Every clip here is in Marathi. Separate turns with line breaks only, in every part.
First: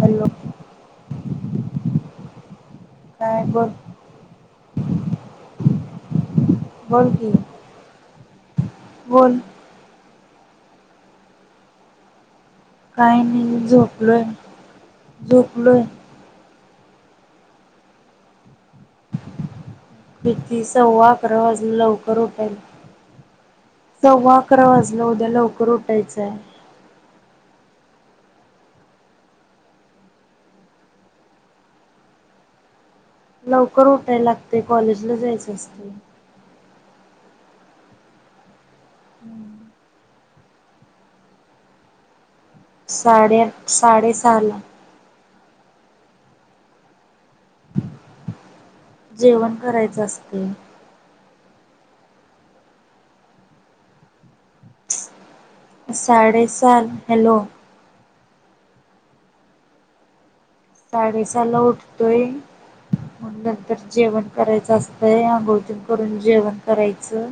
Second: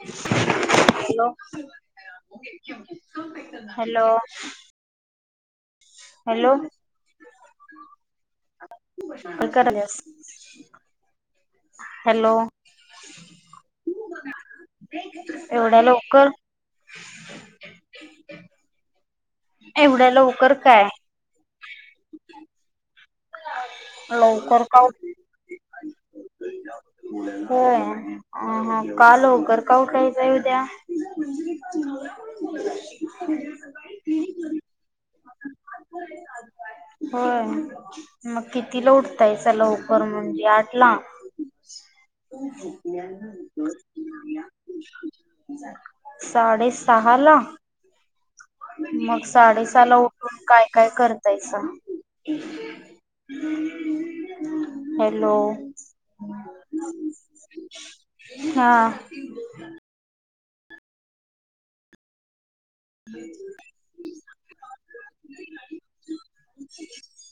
हॅलो
हॅलो
काय बोल
हॅलो. हॅलो.
बोल की बोल
काय करायल्यास? हॅलो.
काय नाही मी झोपलोय
एवढ्या
झोपलोय.
लवकर एवढ्या लवकर
किती
काय
सव्वा अकरा वाजलं लवकर उठाय सव्वा
लवकर
अकरा
का
वाजलं उद्या लवकर उठायचंय.
होय. हा हा का लवकर का उठायच उद्या?
लवकर उठायला लागतंय कॉलेजला जायचं असतंय.
होय मग कितीला उठतायचा लवकर मग. यातला.
साडे साडेसहा ला.
साडे सहा ला. मग
जेवण
साडेसहाला
करायचं
उठून काय.
असते
काय करतायसा. हॅलो,
साडेसात हॅलो.
हा.
साडेसाला उठतोय. मग नंतर जेवण करायचं असतंय. आंघोळ तेन करून जेवण करायचं.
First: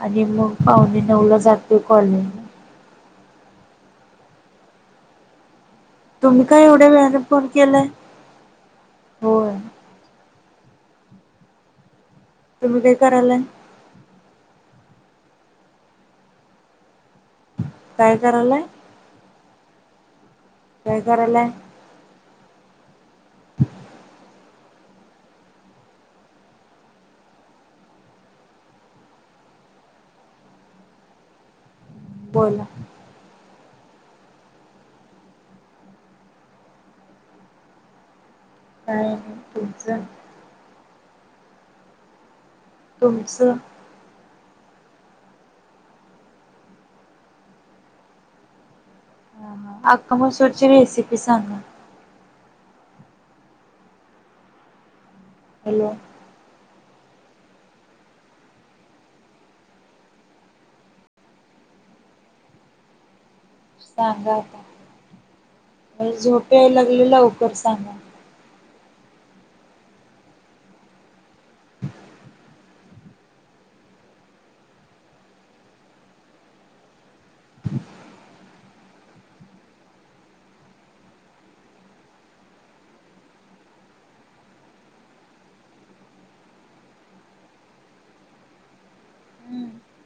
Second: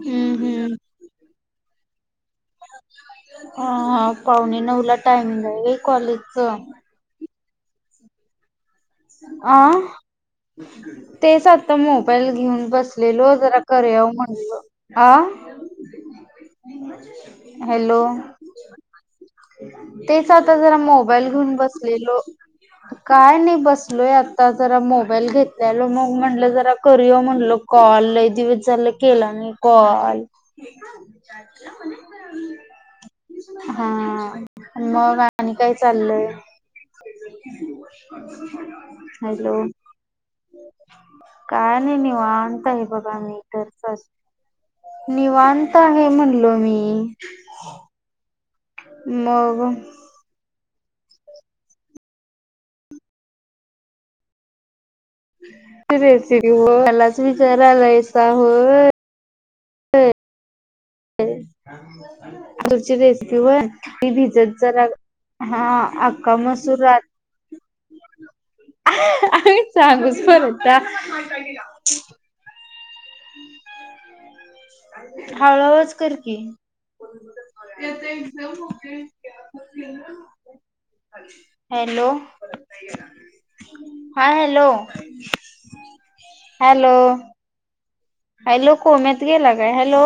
आणि मग
हम्म
पावणे नऊला जातो कॉलेजला.
हा पावणे नऊला टायमिंग हाय होय.
तुम्ही का एवढ्या वेळाने फोन केलाय. होय.
आ तेच आता मोबाईल घेऊन
तुम्ही काय
बसलेलो
करायलाय?
जरा करूया. म्हटलं आ. हॅलो
काय करायलाय?
तेच आता जरा
काय
मोबाईल
करायलाय?
घेऊन बस हॅलो काय नाही बस लोय आत्ता जरा मोबाईल घेतलेलो मग म्हणलं जरा करूया म्हणलं कॉल लय दिवस झालं. केला मी कॉल.
बोला.
हा मग आणि काय चाललंय. [unintelligible]
काय नाही.
हॅलो
तुमचं?
काय नाय निवांत
तुमचं?
आहे. निवांत आणि म्हणलो मी.
हा
मग.
हा. अख्खा मसूर ची रेसिपी सांगा. हॅलो.
ती रेसिपी हो त्यालाच विचारायलासा होय. तुरची रेसिपी व्हंय ती
सांगा
भिजत
आता.
जरा हा
मला
अक्का‌
झोप याय
मसूरा
लागली लवकर सांगा.
आम्ही चांगूल बर त्या हळू आवाज‌ कर की. त्याचे एक्झाम होते. [unintelligible] हॅलो. हा हॅलो. हॅलो. हॅलो कोम्यात गेला
हम्म.
काय? हॅलो.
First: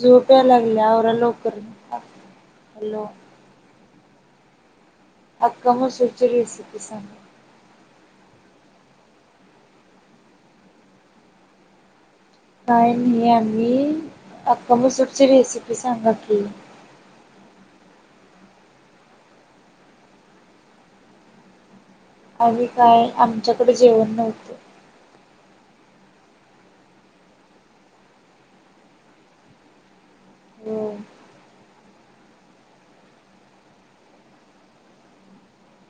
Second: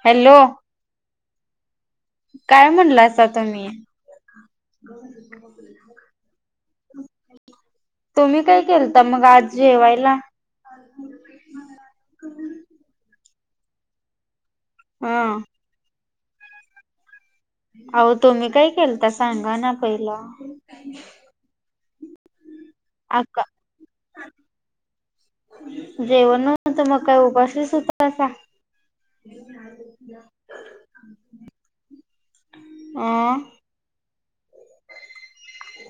झोप
हॅलो
यायलागल्या आवरा लवकर.
काय
हॅलो.
म्हणलासा तुम्ही?
आख्खा मसूर ची रेसिपी सांग.
तुम्ही काय केलता मग आज जेवायला?
काय नाही आणि अक्का
हा
मसूरची रेसिपी सांगा की. ‌
आहो तुम्ही काय केलता सांगा ना पहिला.
आणि काय
अक्का
आमच्याकडे जेवण नव्हतं.
जेवण नव्हतं ‌मग काय उपाशीच हुतासा?
हो
अं?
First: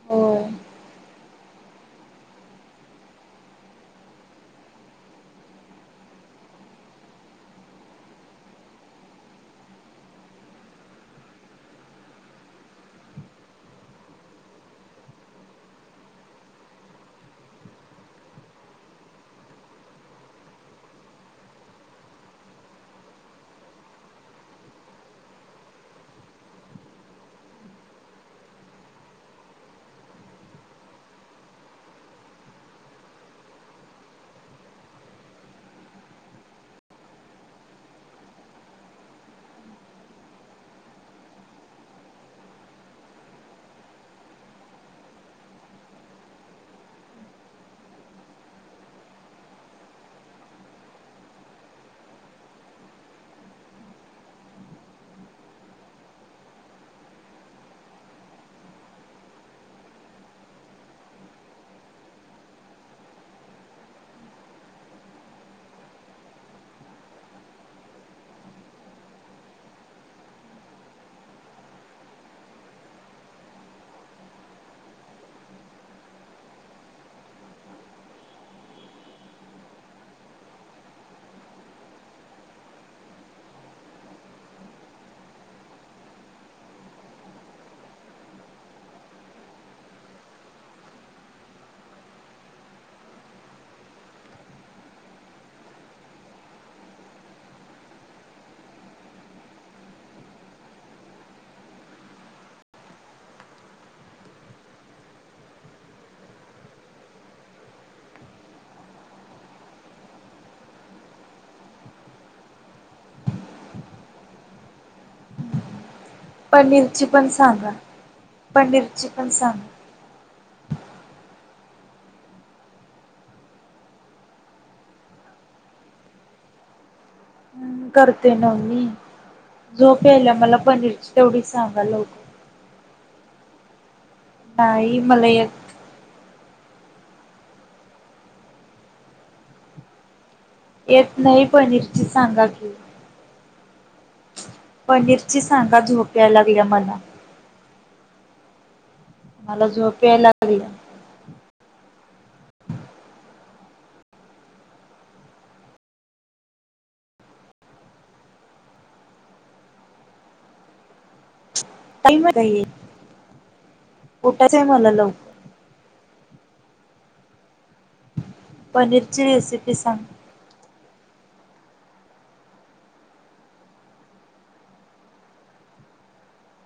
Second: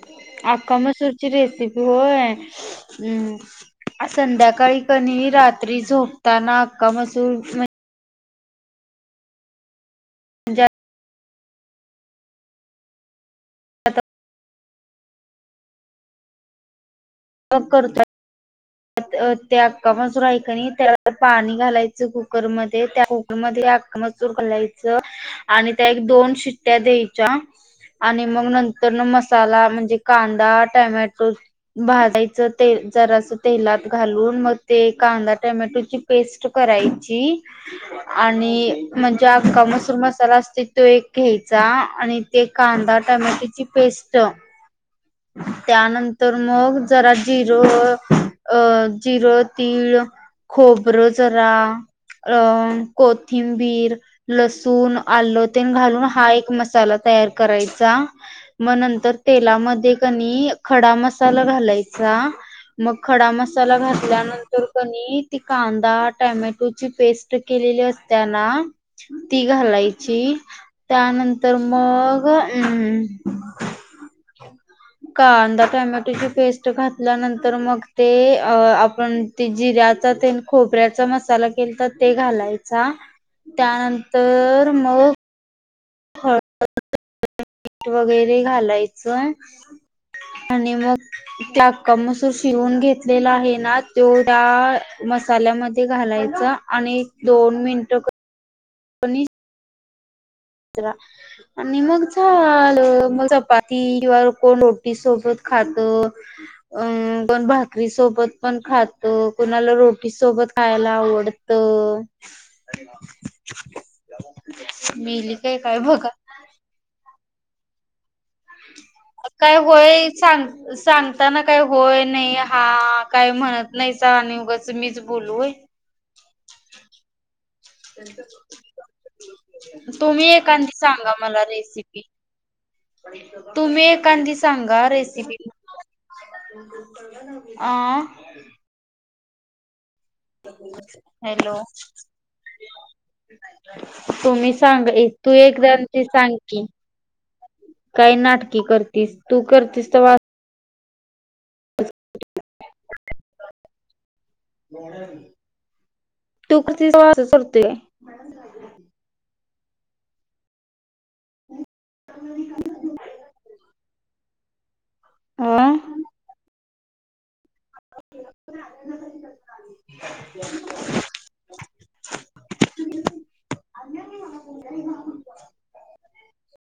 होय
आख्खा मसूर ची रेसिपी होय. हम्म. आ संध्याकाळी का नाई रात्री झोपताना अख्खा मसूर म्हणजे मग करू काय. ते अख्खा मसूर हाय का नई त्यात पाणी घालायचं कुकरमध्ये त्या कुक कुकरमध्ये‌ अक्का मसूर घालायचं आणि त्या एक दोन शिट्या द्यायच्या. आणि मग नंतर मसाला म्हणजे कांदा, टमॅटो, भाजायचं ते जरासं. तेलात घालून मग ते कांदा टमॅटोची पेस्ट करायची आणि म्हणजे अक्का मसूर मसाला असतोय तो एक घ्यायचा ‌आणि ते कांदा टमॅटोची पेस्ट त्यानंतर मग जरा जीर अ जीर, तीळ खोबरं जरा अं कोथिंबीर. लसुण, आलं ‌तेन घालून हा एक मसाला तयार करायचा. मग नंतर तेलामधे का नई खडा मसाला घालायचा. मग खडा मसाला घातल्यानंतर कनई‌ ती कांदा, टोमॅटोची पेस्ट ते केलेले असत्या ना ती घालायची. त्यानंतर मग अम कांदा टोमॅटोची पेस्ट घातल्यानंतर, मग ते अ आपण ते जिऱ्याचा तेन खोबऱ्याचा मसाला केलता ‌ते घालायचा. त्यानंतर मग हळद मीठ वगैरे घालायचं. आणि मग त्या आख्खा मसूर शिवून घेतलेला आहे ना तेवढा मसाल्यामध्ये घालायचा. आणि दोन मिनटं [unintelligible] जरा आणि मग झालं. मग चपाती किंवा कोण रोटी सोबत खातं. अं पण भाकरी सोबत पण खातो कोणाला रोटी सोबत खायला आवडत तर मीली काय काय बघा.
पनीरची पण सांगा. पनीरची पण
काय
सांगा
होय सांग. सांगताना काय होय नाय हा काय म्हणत नाईसा‌. आणि उगाच मीच बोलू होय.
करते ना मी. झोप
तुम्ही
‌यायल्या. मला
एखादी
पनीरची तेवढी सांगा लवकर.
तूम्ही एखांदी सांगा
नाही मला
रेसिपी.
येत
अह.
येत नाही
हॅलो
पणीची सांगा की.
तुम्ही सांगा ये, तु
पनीरची
एक
सांगा
जण
झोप
सांग
यायला लागल्या
की.
मला
काय नाटकीे करतीस. तू
मला‌
करतीस
झोप
तवा
याय लागली.
[unintelligible] तू [unintelligible] करतेय.
काल [unintelligible] कुठच आहे म्हणालं.
हह. [unintelligible]
पनीरची रेसिपी सांग?
[inaudible] [unintelligible]